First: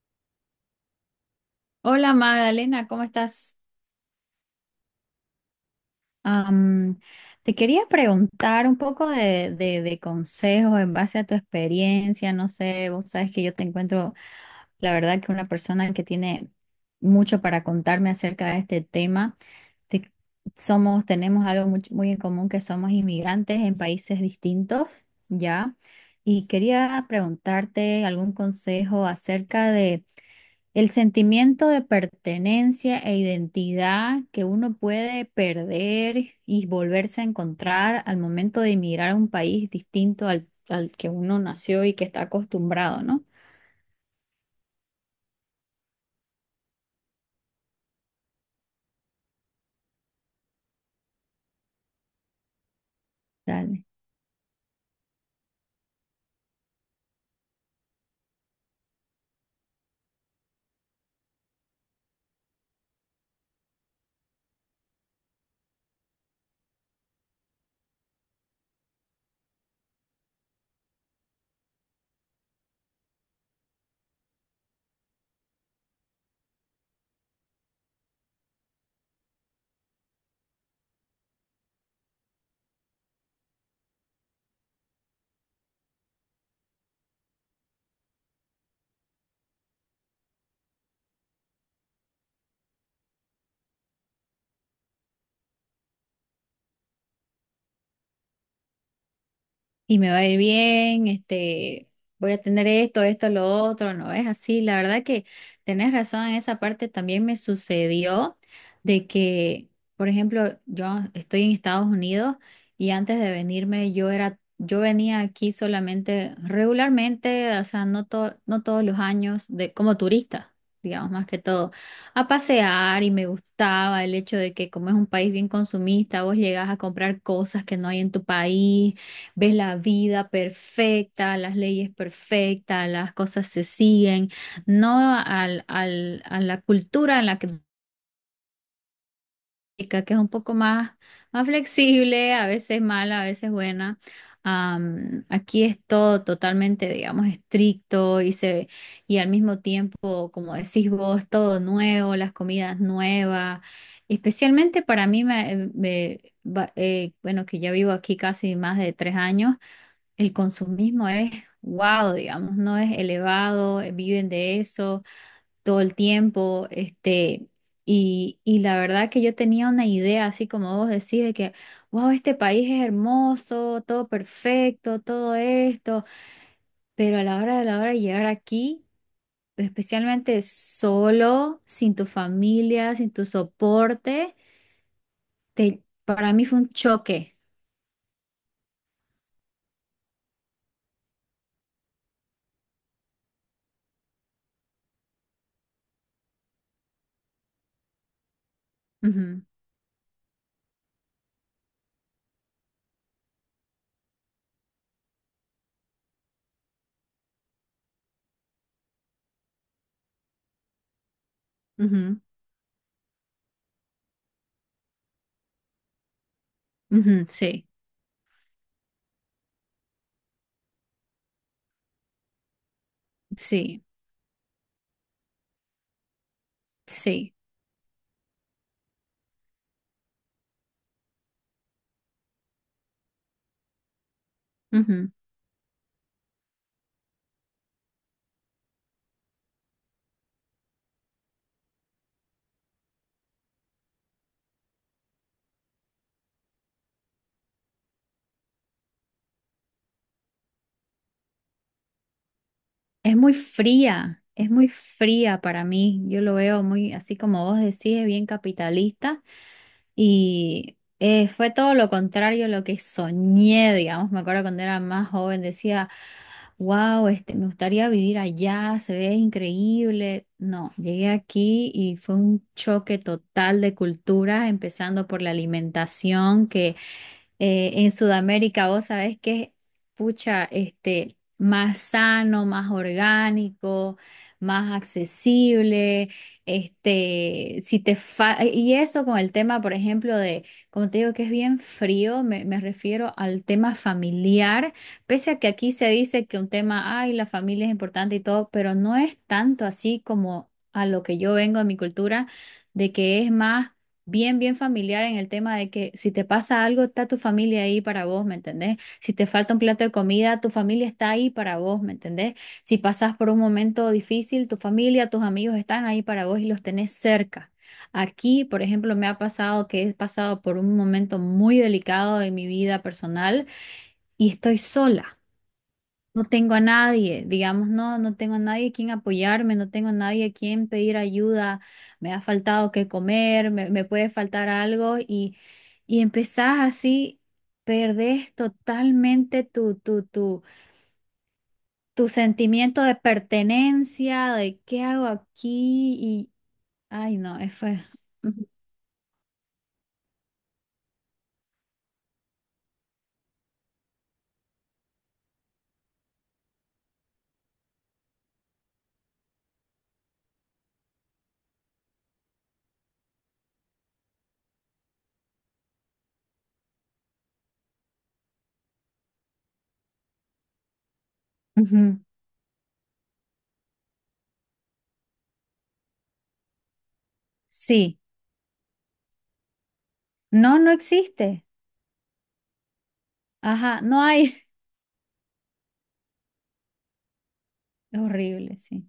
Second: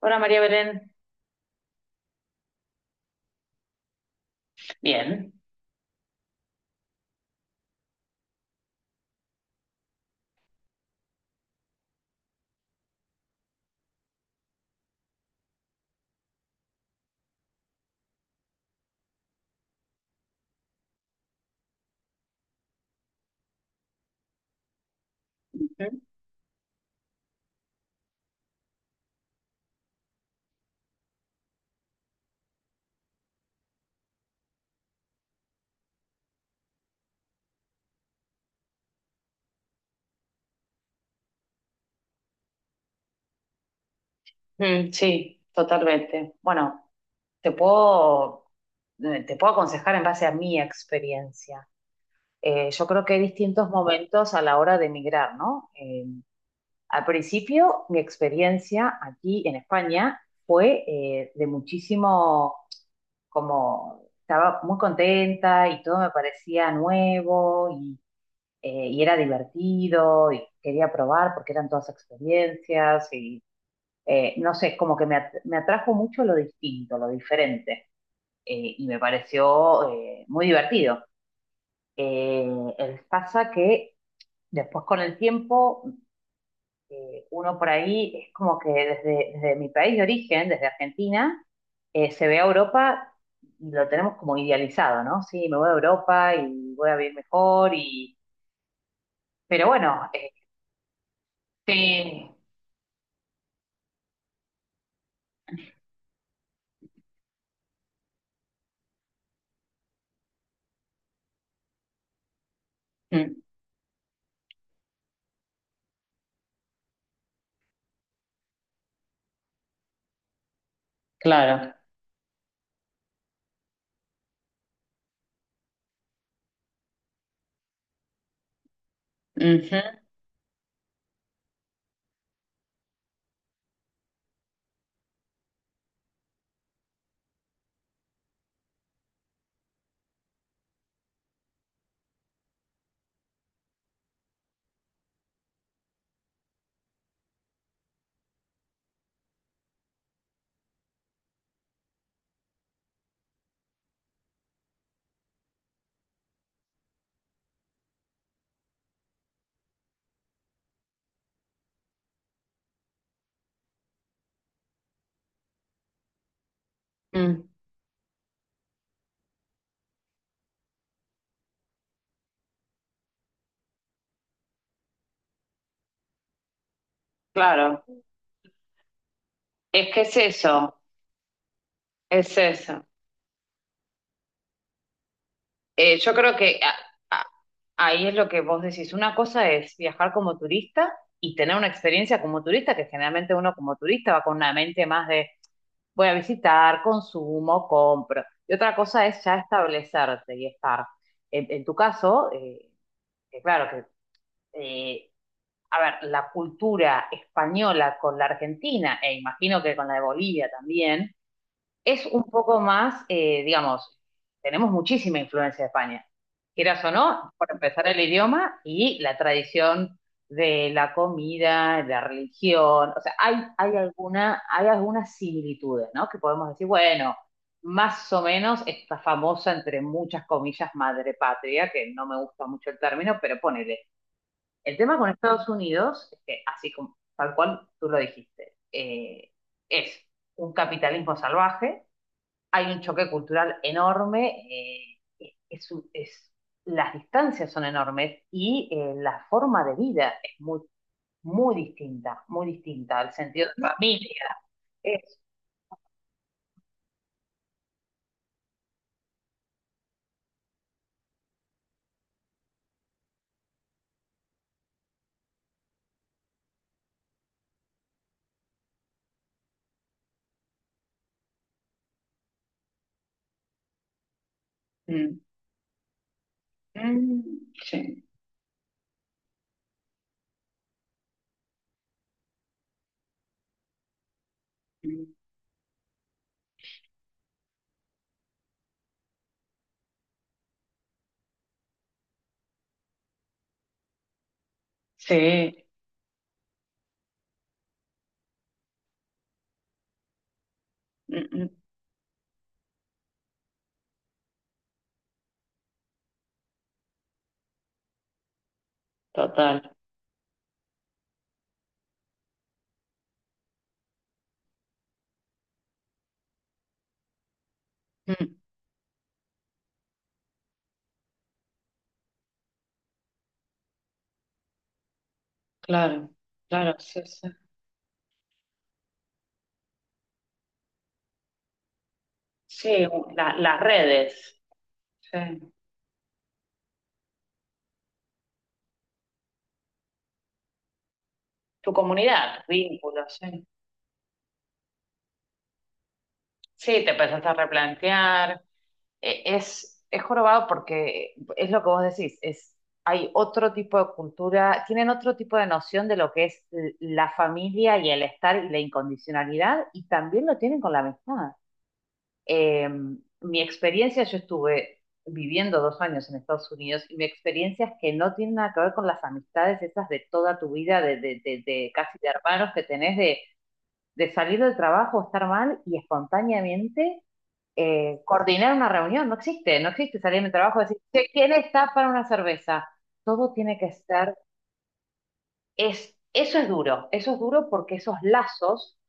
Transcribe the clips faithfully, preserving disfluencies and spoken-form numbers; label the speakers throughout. Speaker 1: Hola María Belén.
Speaker 2: Hola Magdalena, ¿cómo estás?
Speaker 1: Bien.
Speaker 2: Am, Te quería preguntar un poco de, de, de consejos en base a tu experiencia. No sé, vos sabes que yo te encuentro, la verdad, que una persona que tiene mucho para contarme acerca de este tema. Te- Somos, tenemos algo muy, muy en común, que somos inmigrantes en países distintos, ¿ya?
Speaker 1: Ujú.
Speaker 2: Y quería preguntarte algún consejo acerca de el sentimiento de pertenencia e identidad que uno puede perder y volverse a encontrar al momento de emigrar a un país distinto al, al que uno nació y que está acostumbrado, ¿no?
Speaker 1: Mm, sí, totalmente. Bueno, te puedo, eh, te puedo aconsejar en base a mi experiencia. Eh, yo creo que hay distintos
Speaker 2: Dale.
Speaker 1: momentos a la hora de emigrar, ¿no? Eh, al principio, mi experiencia aquí en España fue eh, de muchísimo, como estaba muy contenta y todo me parecía nuevo y, eh, y era divertido y quería probar porque eran todas experiencias eh, no sé, como que me, at- me atrajo mucho lo distinto, lo diferente, eh, y me pareció eh, muy divertido. Eh, el- Pasa que después con el tiempo, eh, uno por ahí es como que desde, desde mi país de origen, desde Argentina, eh, se ve a Europa y lo tenemos como idealizado, ¿no? Sí, me voy a Europa y voy a vivir mejor y... Pero
Speaker 2: Y
Speaker 1: bueno,
Speaker 2: me va a ir bien, este,
Speaker 1: este...
Speaker 2: voy a tener esto, esto, lo otro, no es así. La verdad que tenés razón en esa parte. También me sucedió de que, por ejemplo, yo estoy en Estados Unidos y antes de
Speaker 1: Mm.
Speaker 2: venirme, yo era, yo venía aquí solamente regularmente. O sea, no to- no todos los años, de como turista, digamos, más que todo,
Speaker 1: Claro.
Speaker 2: a pasear. Y me gustaba el hecho de que, como es un país bien consumista, vos llegás a comprar cosas que no hay en tu país, ves la
Speaker 1: Ujú.
Speaker 2: vida perfecta, las leyes perfectas, las cosas se siguen, no al, al- a la cultura en la que chica, que es un poco más, más flexible, a veces mala, a veces buena. Am, aquí es todo totalmente, digamos, estricto. Y se, y al mismo tiempo, como decís vos, todo nuevo, las comidas nuevas. Especialmente para mí, me, em, me- va- eh, bueno, que ya vivo aquí casi más de tres años, el consumismo es wow, digamos, no es elevado, eh, viven de eso todo el tiempo, este.
Speaker 1: Mm.
Speaker 2: Y, y la verdad que yo tenía una idea, así como vos decís, de que wow, este país es hermoso, todo perfecto, todo esto. Pero a la hora de la
Speaker 1: Claro.
Speaker 2: hora de llegar aquí,
Speaker 1: Es que es
Speaker 2: especialmente
Speaker 1: eso.
Speaker 2: solo, sin tu
Speaker 1: Es eso.
Speaker 2: familia, sin tu soporte, te-
Speaker 1: Eh, yo
Speaker 2: para
Speaker 1: creo
Speaker 2: mí fue
Speaker 1: que
Speaker 2: un
Speaker 1: a- a-
Speaker 2: choque.
Speaker 1: ahí es lo que vos decís. Una cosa es viajar como turista y tener una experiencia como turista, que generalmente uno como turista va con una mente más de voy a visitar, consumo, compro. Y otra cosa es ya
Speaker 2: Ujú,
Speaker 1: establecerte y estar. En, en tu caso, eh, que claro que, eh, a ver, la cultura española con la argentina, e imagino que con la de Bolivia también es un poco más, eh, digamos, tenemos muchísima influencia de España, quieras o
Speaker 2: ujú, ujú,
Speaker 1: no, por
Speaker 2: sí,
Speaker 1: empezar el idioma y la tradición de la comida, la religión, o sea, hay, hay
Speaker 2: sí,
Speaker 1: alguna, hay algunas similitudes, ¿no? Que podemos decir, bueno,
Speaker 2: sí.
Speaker 1: más o menos esta famosa, entre muchas comillas, madre patria, que no me gusta mucho el término, pero ponele. El tema con Estados Unidos es que, así como, tal cual tú lo dijiste, eh, es un capitalismo salvaje, hay un choque cultural enorme, eh, es, un- es- las distancias son enormes y eh, la forma de vida es muy, muy distinta, muy distinta el
Speaker 2: Es muy
Speaker 1: sentido de
Speaker 2: fría,
Speaker 1: familia.
Speaker 2: es muy
Speaker 1: Es,
Speaker 2: fría para mí. Yo lo veo muy, así como vos decís, es bien capitalista. Y eh, fue todo lo contrario a lo que soñé, digamos. Me acuerdo cuando era más joven, decía, wow, este, me gustaría vivir allá, se ve increíble. No, llegué aquí y fue un choque total de culturas, empezando
Speaker 1: Mm.
Speaker 2: por la alimentación, que
Speaker 1: Mm,
Speaker 2: eh, en
Speaker 1: sí.
Speaker 2: Sudamérica, vos sabés que, pucha, este, más sano, más orgánico, más
Speaker 1: Mm,
Speaker 2: accesible, este. Si te fa- Y eso con el tema, por ejemplo, de, como te digo, que es bien frío. Me, me refiero al tema familiar, pese a que
Speaker 1: sí.
Speaker 2: aquí se dice que un tema, ay, la familia es importante y todo, pero no es tanto así como a lo que
Speaker 1: Mm.
Speaker 2: yo
Speaker 1: Mm,
Speaker 2: vengo a mi cultura, de que es más bien, bien familiar en el tema de que, si te pasa algo, está tu familia ahí para vos, ¿me entendés? Si te falta
Speaker 1: total.
Speaker 2: un plato de comida, tu familia está ahí para vos, ¿me entendés? Si pasás por un momento difícil, tu familia, tus amigos están ahí para vos y los tenés cerca.
Speaker 1: Mm,
Speaker 2: Aquí, por ejemplo, me ha pasado que he pasado por un momento muy delicado en mi vida personal y estoy sola.
Speaker 1: claro,
Speaker 2: No tengo a
Speaker 1: claro, sí,
Speaker 2: nadie,
Speaker 1: sí.
Speaker 2: digamos. No, no tengo a nadie a quien apoyarme, no tengo a nadie a quien pedir ayuda, me ha
Speaker 1: Sí,
Speaker 2: faltado que
Speaker 1: la-
Speaker 2: comer,
Speaker 1: las
Speaker 2: me, me puede
Speaker 1: redes,
Speaker 2: faltar algo.
Speaker 1: sí.
Speaker 2: Y, y empezás así, perdés totalmente tu, tu, tu,
Speaker 1: Tu
Speaker 2: tu
Speaker 1: comunidad,
Speaker 2: sentimiento de
Speaker 1: vínculos, sí.
Speaker 2: pertenencia, de qué hago aquí. Y
Speaker 1: Sí, te
Speaker 2: ay
Speaker 1: empezaste a
Speaker 2: no, es fue.
Speaker 1: replantear.
Speaker 2: Ujú,
Speaker 1: e- es, es jorobado porque es lo que vos decís, es, hay otro tipo de cultura, tienen otro tipo de noción de lo que es l- la familia y el estar y la incondicionalidad, y también lo tienen con la amistad. Eh, mi experiencia, yo estuve viviendo dos años en Estados Unidos, y mi experiencia es que no tiene nada que ver con las amistades esas de toda tu vida, de, de, de, de casi
Speaker 2: ujú.
Speaker 1: de hermanos que tenés, de, de salir del trabajo, estar mal y espontáneamente
Speaker 2: Sí,
Speaker 1: eh, coordinar una reunión, no existe, no existe salir de mi
Speaker 2: no,
Speaker 1: trabajo y
Speaker 2: no
Speaker 1: decir, "Che, ¿quién
Speaker 2: existe,
Speaker 1: está para una cerveza? Todo tiene que
Speaker 2: ajá, no
Speaker 1: ser,
Speaker 2: hay,
Speaker 1: es, eso es duro, eso es duro porque esos
Speaker 2: es horrible,
Speaker 1: lazos
Speaker 2: sí,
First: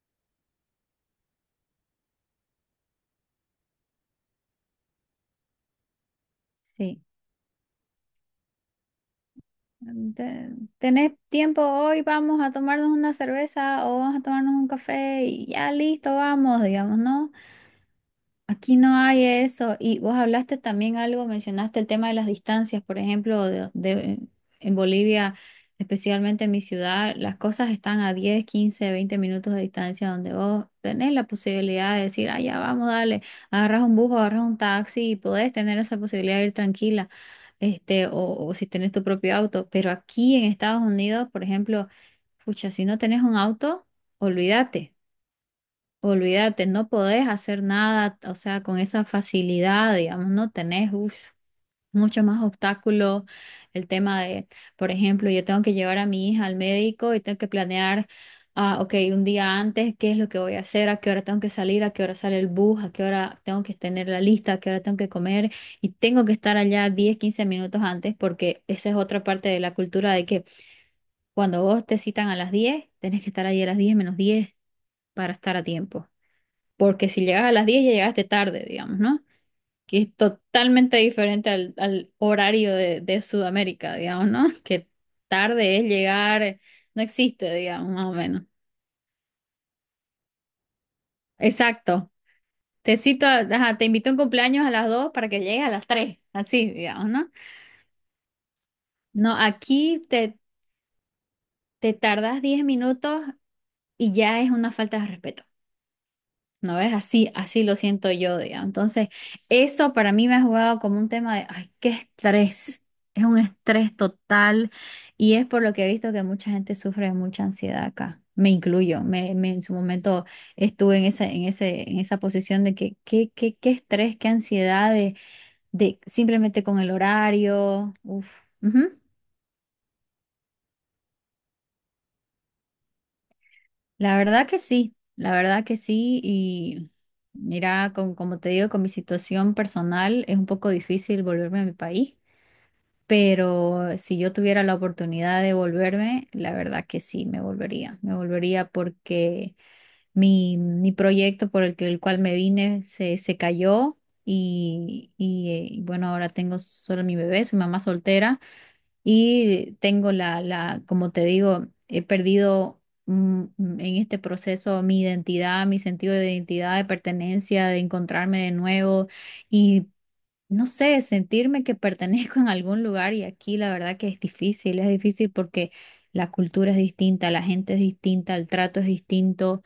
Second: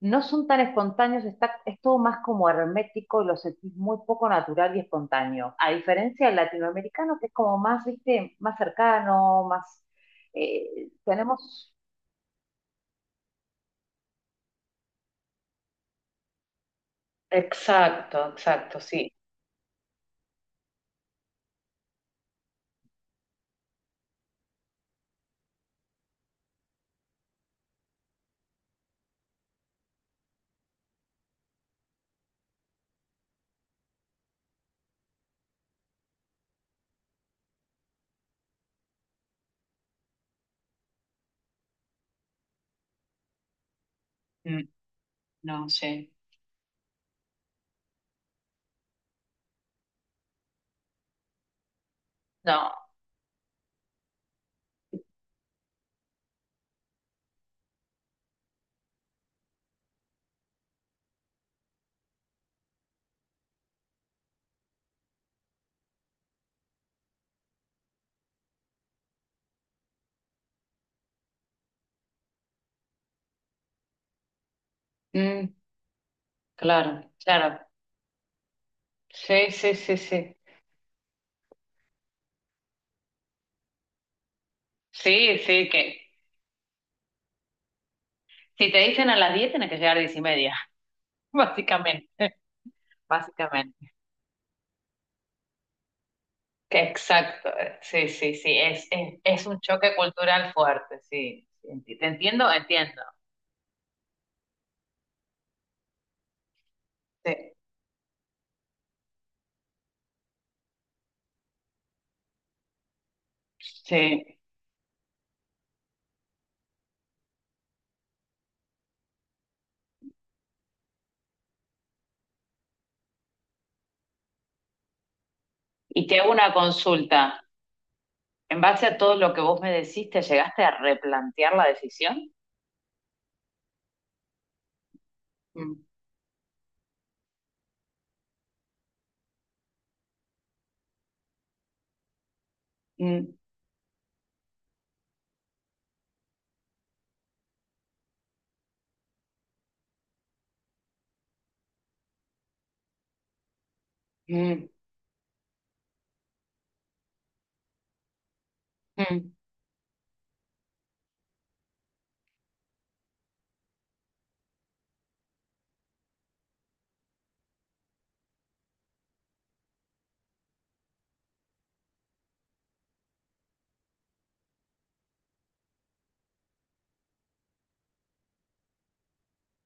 Speaker 1: no son tan espontáneos, está, es todo más como hermético y lo sentís muy poco natural y espontáneo, a diferencia del
Speaker 2: sí.
Speaker 1: latinoamericano que es como más, viste, más cercano, más,
Speaker 2: Te-
Speaker 1: eh,
Speaker 2: ¿Tenés tiempo
Speaker 1: tenemos,
Speaker 2: hoy? Vamos a tomarnos una cerveza o vamos a tomarnos un café y ya listo, vamos, digamos, ¿no?
Speaker 1: Exacto,
Speaker 2: Aquí
Speaker 1: exacto,
Speaker 2: no
Speaker 1: sí.
Speaker 2: hay eso. Y vos hablaste también algo, mencionaste el tema de las distancias. Por ejemplo, de, de- en Bolivia, especialmente en mi ciudad, las cosas están a diez, quince, veinte minutos de distancia, donde vos tenés la posibilidad de decir, ah, ya vamos, dale, agarras un bus o agarras un taxi y podés tener esa posibilidad de ir tranquila, este. O, o si tenés tu propio auto. Pero aquí en Estados Unidos, por ejemplo, pucha, si no tenés un auto,
Speaker 1: Mm,
Speaker 2: olvídate,
Speaker 1: no, sí.
Speaker 2: olvídate, no podés hacer nada, o sea, con esa facilidad, digamos. No tenés, uff, mucho más
Speaker 1: No,
Speaker 2: obstáculos, el tema de, por ejemplo, yo tengo que llevar a mi hija al médico y tengo que planear, ah, ok, un día antes, qué es lo que voy a hacer, a qué hora tengo que salir, a qué hora sale el bus, a qué hora tengo que tener la lista, a qué hora tengo que comer, y tengo que estar allá diez quince minutos antes, porque esa es otra parte de la cultura, de que cuando vos te citan a las diez, tenés que estar ahí a las diez menos diez para
Speaker 1: mm,
Speaker 2: estar a tiempo. Porque
Speaker 1: claro,
Speaker 2: si llegas a
Speaker 1: claro.
Speaker 2: las diez ya llegaste tarde, digamos, ¿no?
Speaker 1: Sí, sí, sí,
Speaker 2: Que es
Speaker 1: sí.
Speaker 2: totalmente diferente al, al horario de, de Sudamérica, digamos, ¿no? Que
Speaker 1: Sí, sí,
Speaker 2: tarde
Speaker 1: que
Speaker 2: es llegar, no existe, digamos, más o menos.
Speaker 1: si te dicen a las diez tiene que llegar a las diez,
Speaker 2: Exacto.
Speaker 1: básicamente,
Speaker 2: Te cito, a- ajá, te
Speaker 1: básicamente.
Speaker 2: invito a un cumpleaños a las dos para que llegues a las tres, así, digamos, ¿no?
Speaker 1: Exacto, eh, sí, sí, sí, es, es,
Speaker 2: No,
Speaker 1: es un choque
Speaker 2: aquí te,
Speaker 1: cultural fuerte, sí. Sí,
Speaker 2: te
Speaker 1: Enti- Te
Speaker 2: tardas
Speaker 1: entiendo,
Speaker 2: diez
Speaker 1: entiendo.
Speaker 2: minutos y ya es una falta de respeto. ¿No ves? Así,
Speaker 1: Sí,
Speaker 2: así lo siento yo, digamos. Entonces, eso para mí me ha jugado como un tema de, ay, qué estrés. Es un estrés
Speaker 1: sí.
Speaker 2: total, y es por lo que he visto que mucha gente sufre de mucha ansiedad acá. Me incluyo. Me, me- en su momento estuve en esa, en ese, en esa posición de que qué, qué, qué estrés, qué ansiedad, de, de
Speaker 1: Y te hago una
Speaker 2: simplemente con el
Speaker 1: consulta.
Speaker 2: horario. Uf.
Speaker 1: En base a todo lo que vos me decís, ¿te llegaste a replantear la decisión?
Speaker 2: La verdad que sí, la verdad que
Speaker 1: Mm,
Speaker 2: sí. Y mira, con, como te digo, con mi situación personal es un poco difícil volverme a mi país,
Speaker 1: mm,
Speaker 2: pero si yo tuviera la oportunidad de volverme, la verdad que sí, me volvería. Me volvería porque mi, mi proyecto por el que, el cual me vine se, se cayó.
Speaker 1: mm,
Speaker 2: Y, y eh, bueno, ahora tengo solo mi bebé, soy mamá soltera.
Speaker 1: mm,
Speaker 2: Y tengo la, la, como te digo, he perdido, mm, mm, en este proceso, mi identidad, mi sentido de identidad, de pertenencia, de encontrarme de nuevo. Y no sé, sentirme que pertenezco en algún lugar. Y aquí la verdad que es difícil, es difícil porque la cultura es distinta, la gente es distinta, el trato es distinto,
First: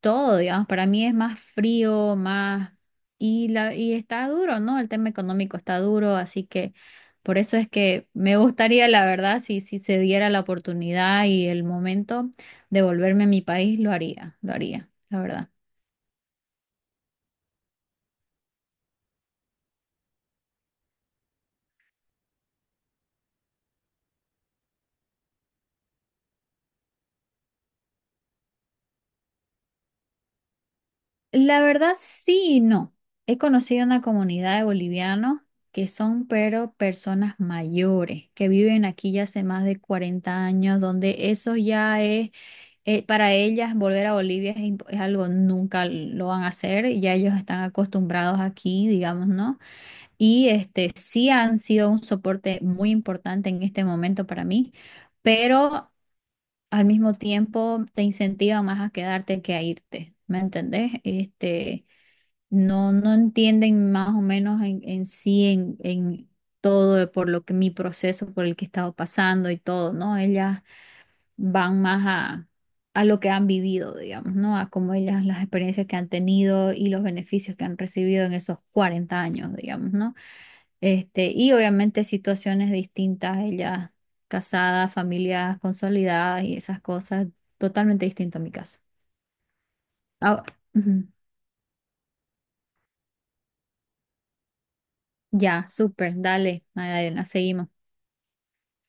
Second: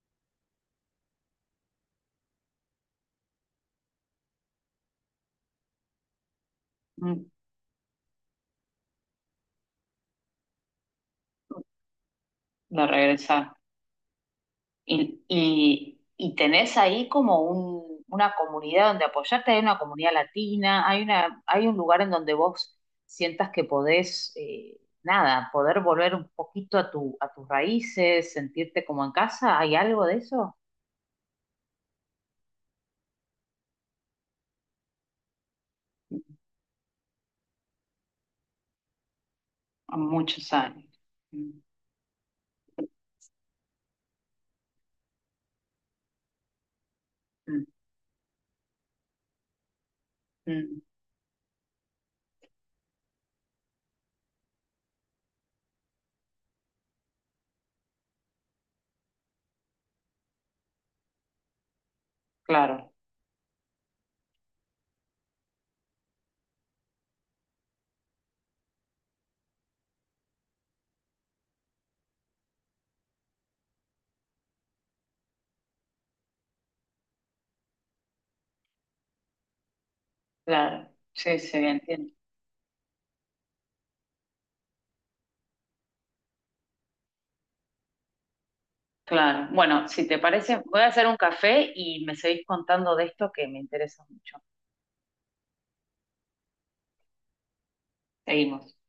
Speaker 2: todo, digamos, para mí es más frío, más... Y la, y está duro, ¿no? El tema económico está duro, así que
Speaker 1: mm.
Speaker 2: por eso es que me gustaría, la verdad, si, si se diera la oportunidad y el momento de
Speaker 1: De
Speaker 2: volverme a mi
Speaker 1: regresar.
Speaker 2: país, lo haría, lo haría, la
Speaker 1: Y,
Speaker 2: verdad.
Speaker 1: y, y tenés ahí como un, una comunidad donde apoyarte, hay una comunidad latina, hay una, hay un lugar en donde vos sientas que podés, eh, nada, poder volver un poquito a tu, a tus raíces, sentirte como en casa, ¿hay algo de eso?
Speaker 2: La verdad, sí y no. He conocido una comunidad de bolivianos, que son pero personas mayores, que viven aquí ya hace más de
Speaker 1: A
Speaker 2: cuarenta
Speaker 1: muchos
Speaker 2: años,
Speaker 1: años.
Speaker 2: donde eso
Speaker 1: Mm.
Speaker 2: ya es, eh, para ellas volver a Bolivia es, imp- es algo, nunca lo van a hacer, ya ellos están
Speaker 1: Mm.
Speaker 2: acostumbrados aquí, digamos, ¿no? Y
Speaker 1: Mm,
Speaker 2: este sí han sido un soporte muy importante en este momento para mí. Pero al mismo tiempo te incentiva más a quedarte que a irte, ¿me entendés? Este no,
Speaker 1: claro,
Speaker 2: no entienden más o menos en, en sí, en, en todo, de por lo que mi proceso, por el que he estado pasando, y todo, ¿no? Ellas van más a, a lo que han vivido, digamos, ¿no? A cómo ellas, las experiencias que han tenido y los beneficios que han recibido en esos cuarenta años, digamos, ¿no?
Speaker 1: claro.
Speaker 2: Este,
Speaker 1: Sí,
Speaker 2: y
Speaker 1: sí,
Speaker 2: obviamente
Speaker 1: entiendo.
Speaker 2: situaciones distintas, ellas casadas, familias consolidadas y esas cosas, totalmente distinto a mi caso.
Speaker 1: Claro. Bueno, si te
Speaker 2: Ah,
Speaker 1: parece, voy a hacer
Speaker 2: ujú.
Speaker 1: un café y me seguís contando de esto que me interesa mucho.
Speaker 2: Ya, súper, dale, Magdalena, seguimos.
Speaker 1: Seguimos.